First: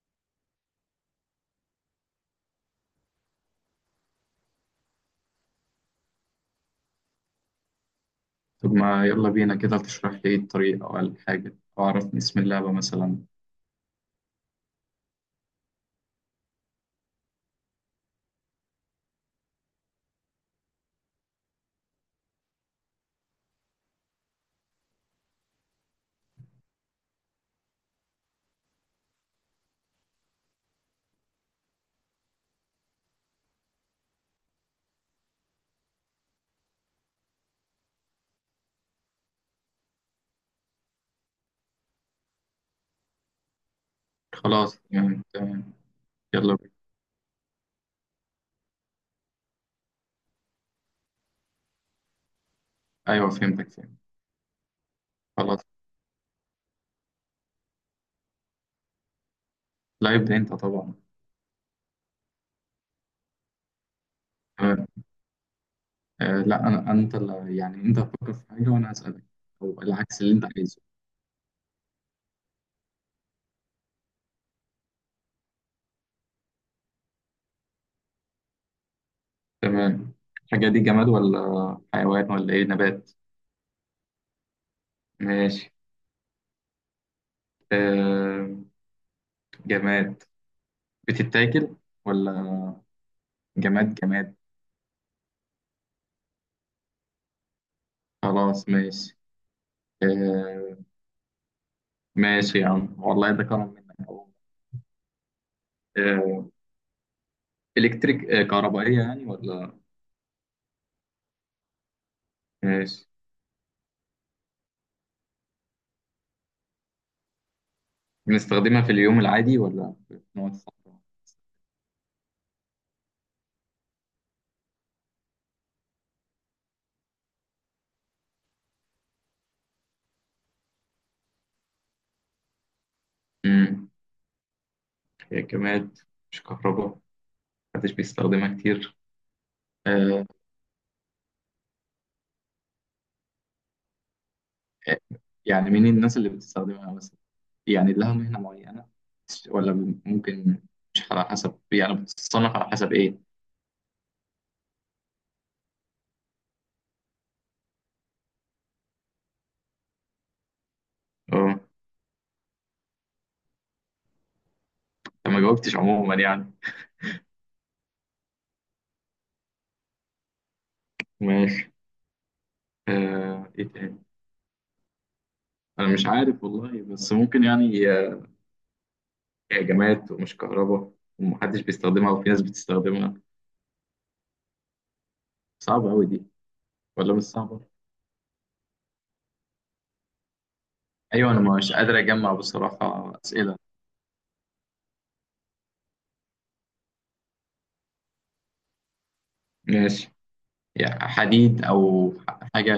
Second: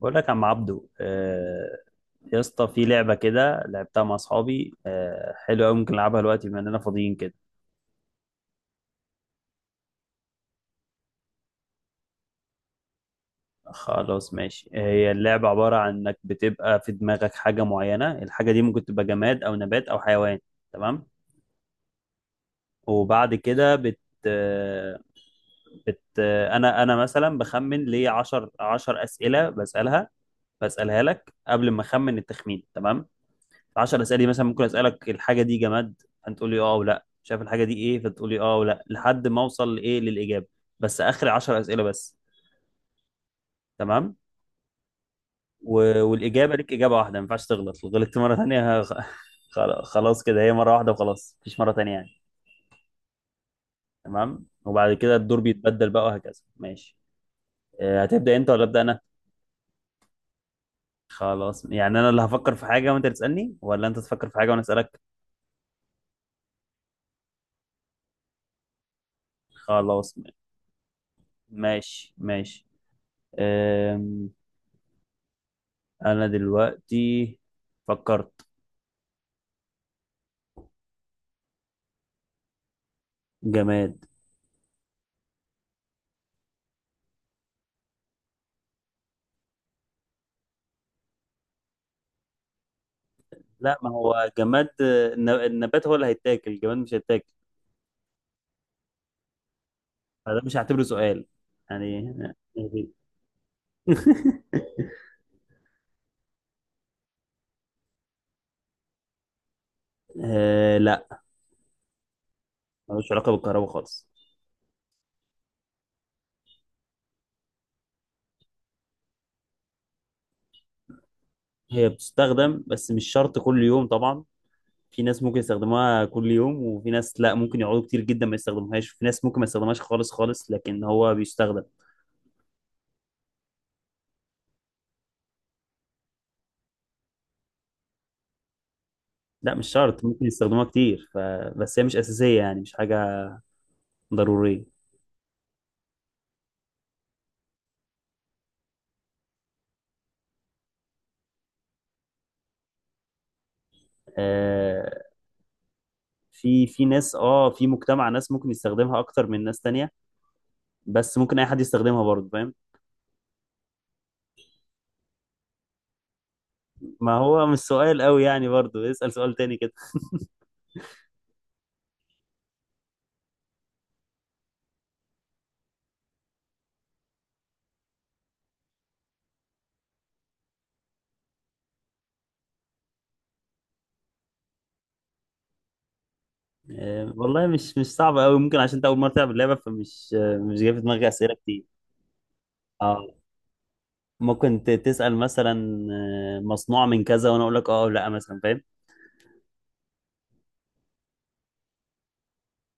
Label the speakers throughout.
Speaker 1: بقول لك يا عم عبدو، يا اسطى، في لعبة كده لعبتها مع أصحابي، حلوة أوي. ممكن نلعبها دلوقتي بما إننا فاضيين كده.
Speaker 2: طب ما يلا بينا كده، تشرح لي إيه الطريق أو الحاجة أو عرفني اسم اللعبة مثلا.
Speaker 1: خلاص ماشي. هي اللعبة عبارة عن إنك بتبقى في دماغك حاجة معينة، الحاجة دي ممكن تبقى جماد أو نبات أو حيوان. تمام. وبعد كده بت آه، بت آه، أنا مثلا بخمن ليه عشر أسئلة، بسألها لك قبل ما أخمن التخمين. تمام. 10 اسئله مثلا، ممكن اسالك الحاجه دي جماد، فانت تقول لي اه او لا. شايف الحاجه دي ايه، فتقول لي اه او لا، لحد ما اوصل لايه، للاجابه. بس اخر 10 اسئله بس. تمام.
Speaker 2: خلاص، تمام تمام. يلا
Speaker 1: والاجابه
Speaker 2: بينا.
Speaker 1: ليك اجابه واحده، ما ينفعش تغلط، لو غلطت مره ثانيه. خلاص خلاص كده، هي مره واحده وخلاص، مفيش مره ثانيه يعني.
Speaker 2: أيوه، فهمتك فهمت.
Speaker 1: تمام. وبعد كده الدور
Speaker 2: خلاص،
Speaker 1: بيتبدل بقى، وهكذا ماشي. هتبدا انت ولا ابدا انا؟
Speaker 2: لا يبدأ أنت طبعا.
Speaker 1: خلاص يعني انا اللي هفكر في حاجه وانت تسالني، ولا انت تفكر في حاجه وانا
Speaker 2: تمام.
Speaker 1: اسالك.
Speaker 2: آه لا، أنت اللي يعني أنت هتفكر في حاجة وأنا هسألك. أو
Speaker 1: خلاص
Speaker 2: العكس اللي أنت عايزه.
Speaker 1: ماشي ماشي. أم... انا دلوقتي فكرت.
Speaker 2: تمام. الحاجة دي جماد ولا حيوان ولا إيه، نبات؟
Speaker 1: جماد.
Speaker 2: ماشي. آه، جماد. بتتاكل ولا؟
Speaker 1: لا، ما
Speaker 2: جماد
Speaker 1: هو
Speaker 2: جماد؟
Speaker 1: جماد. النبات هو اللي هيتاكل، الجماد مش هيتاكل.
Speaker 2: خلاص ماشي.
Speaker 1: فده مش
Speaker 2: آه،
Speaker 1: هعتبره سؤال يعني.
Speaker 2: ماشي يا عم، والله ده كرم منك. آه، إلكتريك، كهربائية يعني، ولا؟
Speaker 1: آه لا،
Speaker 2: ماشي.
Speaker 1: ملوش علاقة بالكهرباء خالص.
Speaker 2: بنستخدمها في اليوم العادي ولا في نوع الصحراء؟
Speaker 1: هي بتستخدم بس مش شرط كل يوم طبعا. في ناس ممكن يستخدموها كل يوم، وفي ناس لا، ممكن يقعدوا كتير جدا ما يستخدموهاش، وفي ناس ممكن ما يستخدمهاش خالص خالص، لكن هو بيستخدم.
Speaker 2: امم هي كماد، مش كهرباء، محدش بيستخدمها كتير.
Speaker 1: لا مش شرط،
Speaker 2: آه،
Speaker 1: ممكن يستخدموها كتير بس هي مش أساسية، يعني مش حاجة ضرورية.
Speaker 2: آه، يعني مين الناس اللي بتستخدمها مثلا؟ يعني لها مهنة معينة ولا ممكن؟ مش على حسب، يعني بتتصنف على حسب ايه؟
Speaker 1: آه، في ناس، اه، في مجتمع ناس ممكن يستخدمها اكتر من ناس تانية، بس ممكن اي حد
Speaker 2: اه.
Speaker 1: يستخدمها برضه، فاهم.
Speaker 2: أنا ما جاوبتش عموما يعني.
Speaker 1: ما هو مش سؤال قوي يعني، برضه اسأل سؤال تاني كده.
Speaker 2: ماشي. ايه تاني؟ انا مش عارف والله، بس ممكن يعني، هي جماد ومش كهرباء ومحدش بيستخدمها وفي ناس بتستخدمها. صعبة أوي دي. ولا مش
Speaker 1: والله
Speaker 2: صعبة؟
Speaker 1: مش صعب قوي، ممكن عشان انت اول مرة تلعب اللعبة، فمش مش جاي في دماغي
Speaker 2: أيوة،
Speaker 1: اسئلة
Speaker 2: أنا
Speaker 1: كتير.
Speaker 2: مش قادر أجمع
Speaker 1: اه
Speaker 2: بصراحة أسئلة.
Speaker 1: ممكن تسأل مثلا، مصنوع من كذا، وانا اقول لك اه أو لا مثلا، فاهم.
Speaker 2: ماشي. يعني حديد أو حاجة،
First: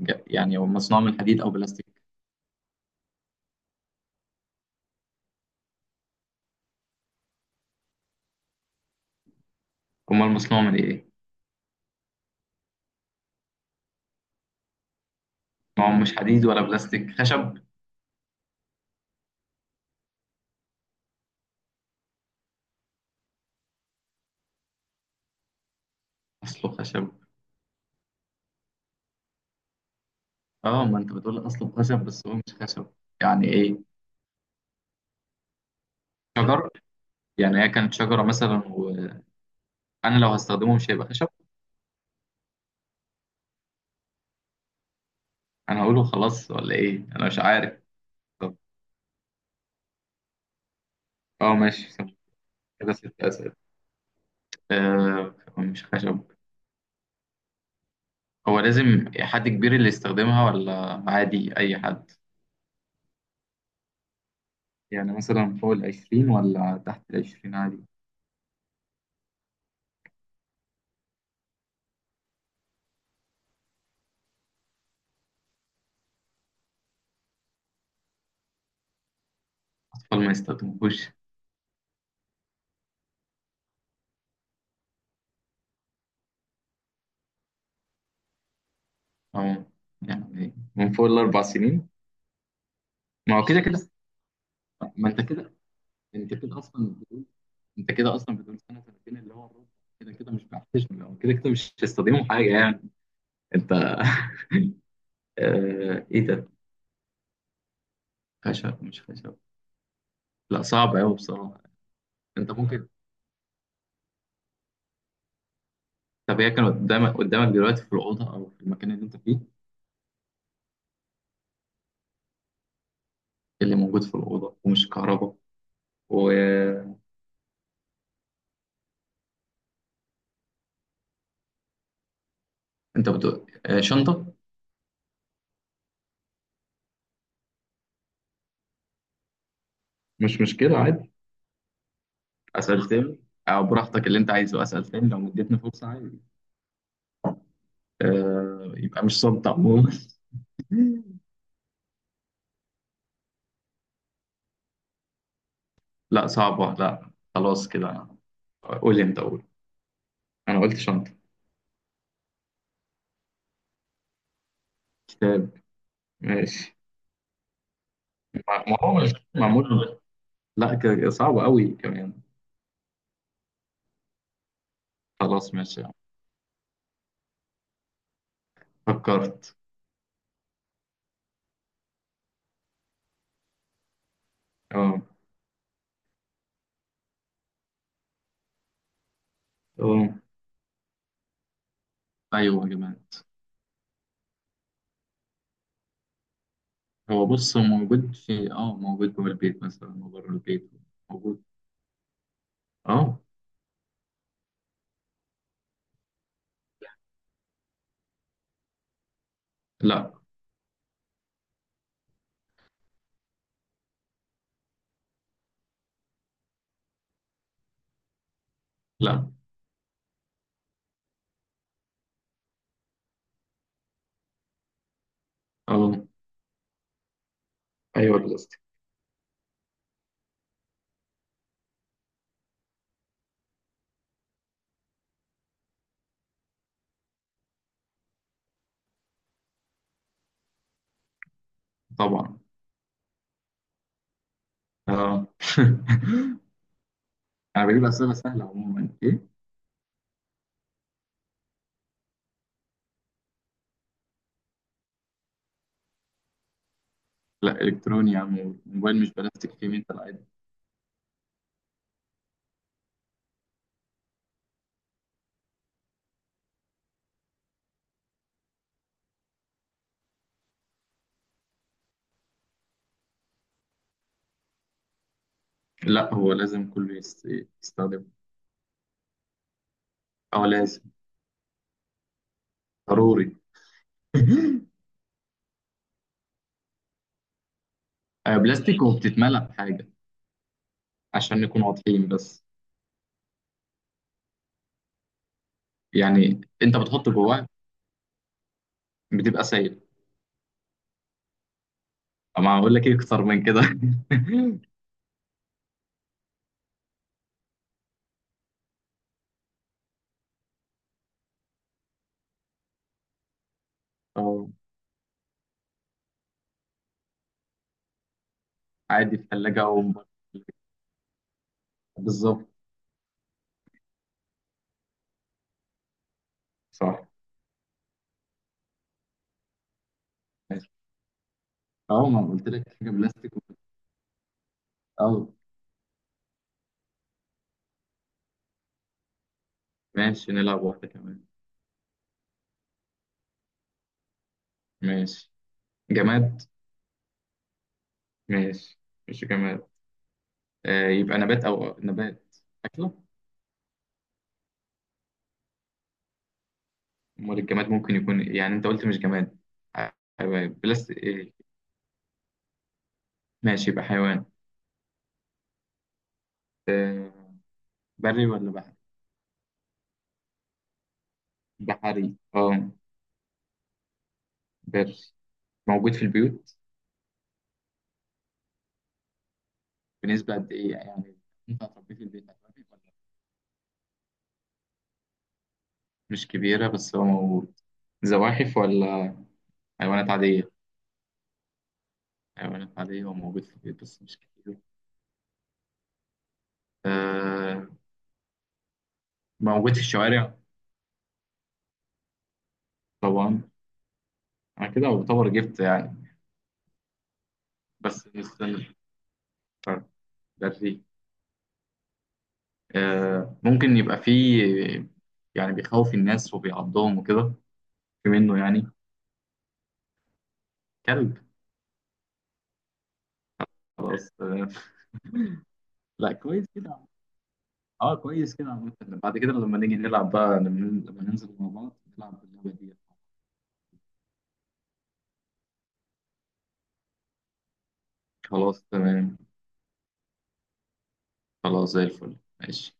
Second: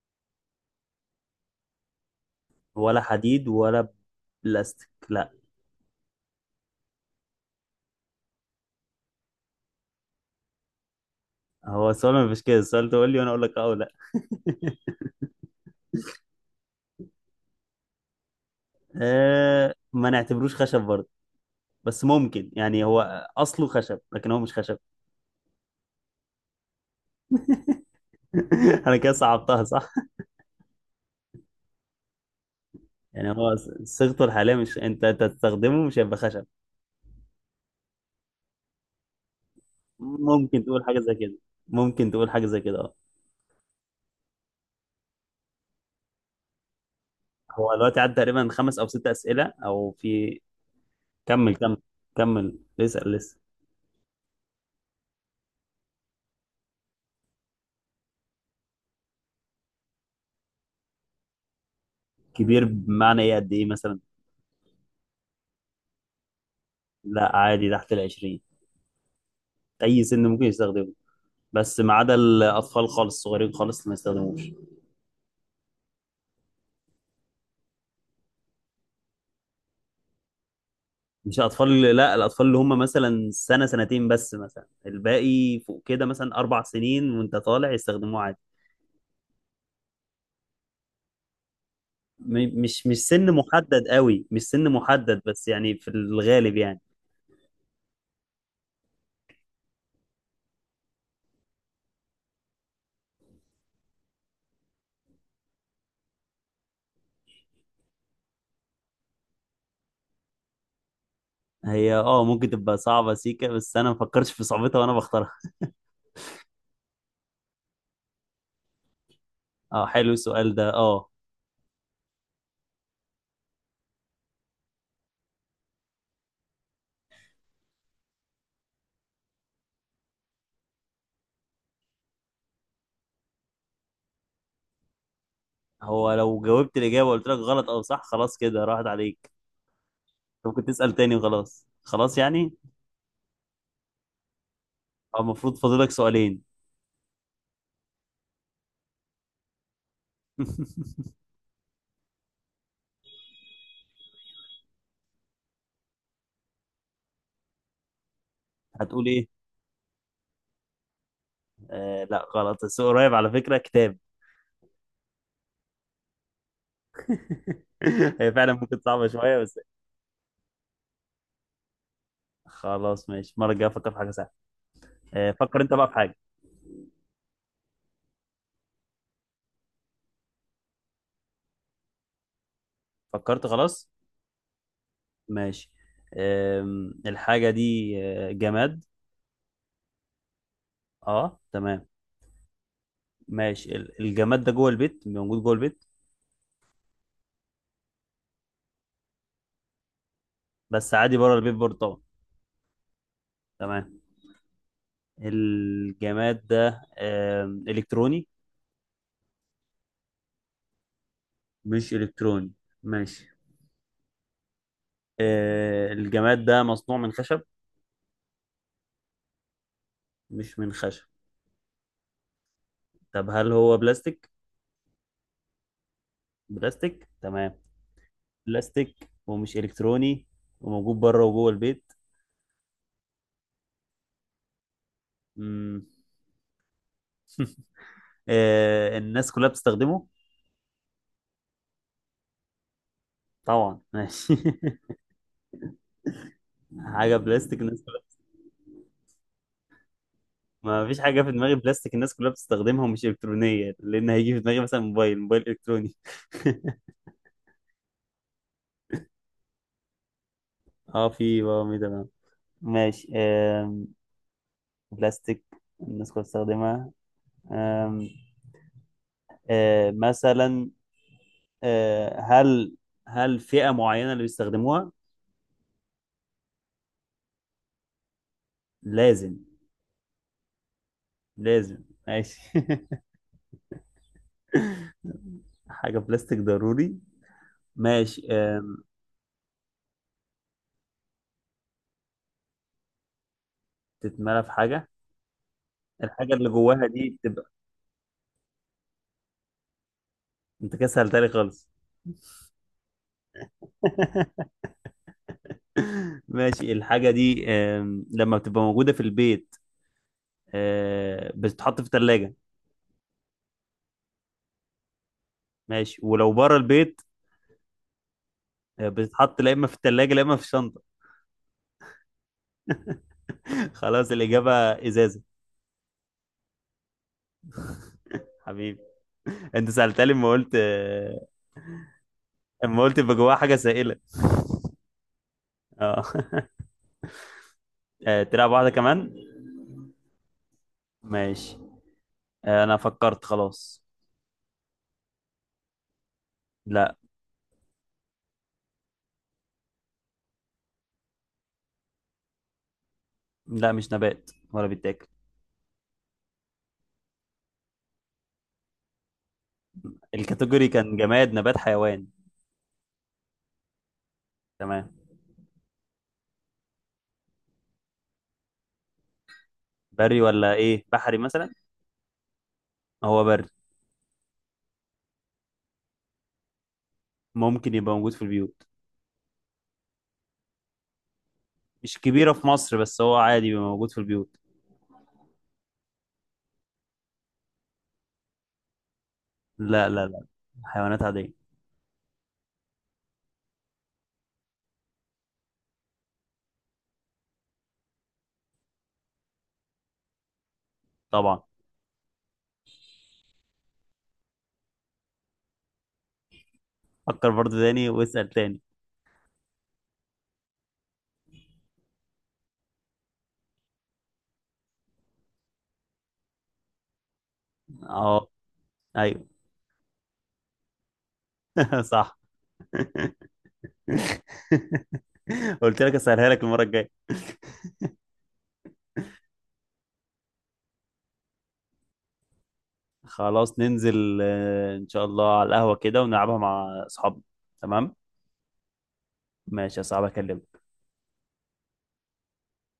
Speaker 2: يعني هو مصنوع من حديد أو بلاستيك؟
Speaker 1: ولا حديد ولا بلاستيك، لا.
Speaker 2: أمال مصنوع من إيه؟
Speaker 1: هو السؤال ما فيش كده، السؤال تقول لي وانا اقول لك اه أو لا.
Speaker 2: ما هو مش حديد ولا بلاستيك، خشب؟
Speaker 1: ما نعتبروش خشب برضه، بس ممكن يعني هو اصله خشب لكن هو مش خشب.
Speaker 2: أصله خشب.
Speaker 1: انا كده صعبتها صح.
Speaker 2: أه، ما أنت بتقول أصله خشب بس هو مش خشب.
Speaker 1: يعني
Speaker 2: يعني
Speaker 1: هو
Speaker 2: إيه؟
Speaker 1: صيغته الحاليه، مش انت أنت تستخدمه مش هيبقى خشب.
Speaker 2: شجر، يعني هي كانت شجرة مثلا، وأنا لو
Speaker 1: ممكن
Speaker 2: هستخدمه
Speaker 1: تقول
Speaker 2: مش
Speaker 1: حاجه
Speaker 2: هيبقى
Speaker 1: زي
Speaker 2: خشب.
Speaker 1: كده. ممكن تقول حاجه زي كده اه.
Speaker 2: أنا هقوله خلاص ولا إيه؟ أنا مش
Speaker 1: هو
Speaker 2: عارف.
Speaker 1: دلوقتي عدى تقريبا
Speaker 2: طب.
Speaker 1: خمس او ست اسئله او في.
Speaker 2: أه،
Speaker 1: كمل كمل.
Speaker 2: ماشي.
Speaker 1: كمل
Speaker 2: كده
Speaker 1: اسال
Speaker 2: ست
Speaker 1: لسه.
Speaker 2: أسئلة أه، مش خشب. هو لازم حد كبير اللي يستخدمها ولا عادي أي حد؟
Speaker 1: كبير بمعنى ايه؟ قد ايه مثلا؟
Speaker 2: يعني مثلا فوق العشرين ولا تحت
Speaker 1: لا
Speaker 2: العشرين
Speaker 1: عادي
Speaker 2: عادي؟
Speaker 1: تحت 20. اي سن ممكن يستخدمه بس ما عدا الاطفال خالص، الصغيرين خالص ما يستخدموش.
Speaker 2: أطفال ما يستخدموش،
Speaker 1: مش الاطفال، لا، الاطفال اللي هم مثلا سنه سنتين، بس مثلا الباقي فوق كده، مثلا 4 سنين وانت طالع، يستخدموه عادي.
Speaker 2: أو يعني من فوق الأربع سنين؟
Speaker 1: مش سن
Speaker 2: ما هو كده
Speaker 1: محدد
Speaker 2: كده،
Speaker 1: قوي، مش سن
Speaker 2: ما أنت
Speaker 1: محدد، بس
Speaker 2: كده،
Speaker 1: يعني في
Speaker 2: أنت
Speaker 1: الغالب
Speaker 2: كده
Speaker 1: يعني.
Speaker 2: أصلا بتقول أنت كده أصلا بتقول سنة سنتين اللي هو الربع. كده كده مش بيحتشم، هو كده كده مش هيستخدموا حاجة يعني. أنت... إيه ده؟ خشب مش خشب؟ لا، صعب أوي بصراحة.
Speaker 1: هي اه ممكن
Speaker 2: أنت
Speaker 1: تبقى
Speaker 2: ممكن.
Speaker 1: صعبة سيكا، بس انا ما فكرتش في صعوبتها وانا بختارها.
Speaker 2: طب، هي كانت قدامك دلوقتي في الأوضة أو في المكان اللي أنت فيه؟
Speaker 1: اه حلو السؤال ده اه.
Speaker 2: اللي موجود في الأوضة ومش كهرباء. وأنت بتقول شنطة.
Speaker 1: هو لو جاوبت الاجابة وقلت لك غلط او صح، خلاص كده راحت عليك.
Speaker 2: مش
Speaker 1: انت ممكن
Speaker 2: مشكلة،
Speaker 1: تسأل
Speaker 2: عادي.
Speaker 1: تاني وخلاص خلاص يعني.
Speaker 2: أسأل تاني. أو براحتك اللي أنت عايزه، أسأل تاني لو
Speaker 1: اه المفروض
Speaker 2: مديتني فرصة،
Speaker 1: فاضلك
Speaker 2: عادي.
Speaker 1: سؤالين.
Speaker 2: يبقى مش صمت عموما. لا، صعبة. لا، خلاص كده. قول،
Speaker 1: هتقول
Speaker 2: أنت
Speaker 1: ايه؟
Speaker 2: قول. أنا قلت شنطة.
Speaker 1: آه لا غلط، بس قريب على فكرة. كتاب.
Speaker 2: كتاب؟ ماشي.
Speaker 1: هي فعلا
Speaker 2: ما
Speaker 1: ممكن
Speaker 2: هو
Speaker 1: صعبة
Speaker 2: مش
Speaker 1: شوية بس.
Speaker 2: معمول. لا، صعب قوي كمان.
Speaker 1: خلاص ماشي، المرة الجاية أفكر في حاجة سهلة.
Speaker 2: خلاص
Speaker 1: فكر أنت
Speaker 2: ماشي.
Speaker 1: بقى في حاجة.
Speaker 2: فكرت.
Speaker 1: فكرت خلاص.
Speaker 2: اه.
Speaker 1: ماشي. الحاجة دي، جماد.
Speaker 2: اه.
Speaker 1: أه تمام.
Speaker 2: ايوه يا جماعه.
Speaker 1: ماشي. الجماد ده جوه البيت، موجود جوه البيت.
Speaker 2: هو بص، هو موجود في اه موجود جوه البيت مثلا وبره البيت
Speaker 1: بس عادي بره
Speaker 2: موجود.
Speaker 1: البيت برضه طبعا.
Speaker 2: اه.
Speaker 1: تمام. الجماد ده إلكتروني؟
Speaker 2: لا،
Speaker 1: مش إلكتروني، ماشي. الجماد ده مصنوع من خشب؟
Speaker 2: لا.
Speaker 1: مش من خشب. طب هل هو بلاستيك؟
Speaker 2: اه.
Speaker 1: بلاستيك، تمام.
Speaker 2: ايوه، البلاستيك.
Speaker 1: بلاستيك ومش الكتروني، وموجود بره وجوه البيت. امم آه الناس كلها بتستخدمه؟
Speaker 2: طبعا.
Speaker 1: طبعا، ماشي.
Speaker 2: اه.
Speaker 1: حاجه بلاستيك
Speaker 2: انا
Speaker 1: الناس
Speaker 2: بجيب
Speaker 1: كلها.
Speaker 2: اسئله سهله عموما، ايه؟
Speaker 1: ما فيش حاجه في دماغي بلاستيك الناس كلها بتستخدمها ومش الكترونيه، لان هيجي في دماغي مثلا موبايل، موبايل الكتروني.
Speaker 2: لا، الكتروني يا عم، الموبايل مش بلاستيك، فيه ميتال عادي.
Speaker 1: اه في بقى، تمام. ماشي. بلاستيك الناس كلها بتستخدمها. آم، آه، مثلا هل فئة معينة اللي بيستخدموها؟
Speaker 2: لا، هو لازم كله يستخدمه.
Speaker 1: لازم،
Speaker 2: اه، لازم.
Speaker 1: لازم ماشي.
Speaker 2: ضروري.
Speaker 1: حاجة بلاستيك ضروري، ماشي.
Speaker 2: بلاستيك وبتتملى بحاجه. عشان نكون واضحين بس.
Speaker 1: تتملى في حاجة، الحاجة
Speaker 2: يعني
Speaker 1: اللي
Speaker 2: انت
Speaker 1: جواها
Speaker 2: بتحط
Speaker 1: دي
Speaker 2: جواها.
Speaker 1: بتبقى.
Speaker 2: بتبقى سايل.
Speaker 1: انت كده سهلتها خالص.
Speaker 2: اما هقول لك ايه اكتر من كده؟
Speaker 1: ماشي، الحاجة دي لما بتبقى موجودة في البيت، بتتحط في التلاجة.
Speaker 2: اه.
Speaker 1: ماشي، ولو بره البيت،
Speaker 2: عادي، في
Speaker 1: بتتحط لا
Speaker 2: ثلاجة
Speaker 1: إما في
Speaker 2: أو بره
Speaker 1: التلاجة لا إما في
Speaker 2: التلاجة.
Speaker 1: الشنطة.
Speaker 2: بالظبط.
Speaker 1: خلاص، الإجابة إزازة.
Speaker 2: صح.
Speaker 1: حبيبي، أنت سألتها لي لما قلت،
Speaker 2: ماشي. أه، ما أنا قلت لك
Speaker 1: لما
Speaker 2: حاجة
Speaker 1: قلت يبقى جواها
Speaker 2: بلاستيك
Speaker 1: حاجة سائلة.
Speaker 2: أه.
Speaker 1: اه. تلعب واحدة كمان.
Speaker 2: ماشي، نلعب واحدة كمان.
Speaker 1: ماشي. أنا فكرت خلاص.
Speaker 2: ماشي. جماد؟
Speaker 1: لا
Speaker 2: ماشي. مش جماد. يبقى نبات أكلة؟
Speaker 1: لا، مش نبات ولا بيتاكل.
Speaker 2: أمال الجماد ممكن يكون إيه؟ يعني أنت قلت مش جماد. ح- حيوان
Speaker 1: الكاتيجوري كان
Speaker 2: بلاستيك
Speaker 1: جماد،
Speaker 2: إيه؟
Speaker 1: نبات، حيوان.
Speaker 2: ماشي، يبقى حيوان.
Speaker 1: تمام.
Speaker 2: آه. بري ولا بحري؟
Speaker 1: بري ولا ايه، بحري مثلا؟
Speaker 2: بحري؟ أه.
Speaker 1: هو بري.
Speaker 2: بري. موجود في البيوت؟
Speaker 1: ممكن يبقى موجود في البيوت.
Speaker 2: بنسبة قد إيه يعني؟ ينفع تربيه
Speaker 1: مش
Speaker 2: في البيت
Speaker 1: كبيرة في مصر،
Speaker 2: ولا؟
Speaker 1: بس هو عادي بيبقى موجود في البيوت.
Speaker 2: مش كبيرة بس هو موجود. زواحف ولا؟
Speaker 1: لا لا
Speaker 2: حيوانات
Speaker 1: لا،
Speaker 2: عادية؟
Speaker 1: حيوانات عادية.
Speaker 2: حيوانات عادية وموجود في البيت بس مش كتير. آه موجود في الشوارع؟
Speaker 1: طبعا.
Speaker 2: طبعا. أنا كده أعتبر جبت يعني.
Speaker 1: فكر برضو تاني
Speaker 2: بس
Speaker 1: واسأل تاني.
Speaker 2: استنى. بري. ممكن يبقى فيه يعني بيخوف الناس وبيعضهم وكده؟ في
Speaker 1: اه.
Speaker 2: منه يعني؟
Speaker 1: ايوه.
Speaker 2: كلب.
Speaker 1: صح.
Speaker 2: خلاص، آه.
Speaker 1: قلت لك
Speaker 2: لا،
Speaker 1: اسهلها لك
Speaker 2: كويس
Speaker 1: المرة
Speaker 2: كده.
Speaker 1: الجاية.
Speaker 2: اه، كويس كده عامة. بعد كده لما نيجي نلعب بقى، لما ننزل مع بعض نلعب باللعبة دي.
Speaker 1: خلاص ننزل، ان شاء الله على القهوة كده ونلعبها مع اصحابنا. تمام.
Speaker 2: خلاص، تمام.
Speaker 1: ماشي يا صاحبي، اكلمك.
Speaker 2: خلاص، زي الفل ماشي.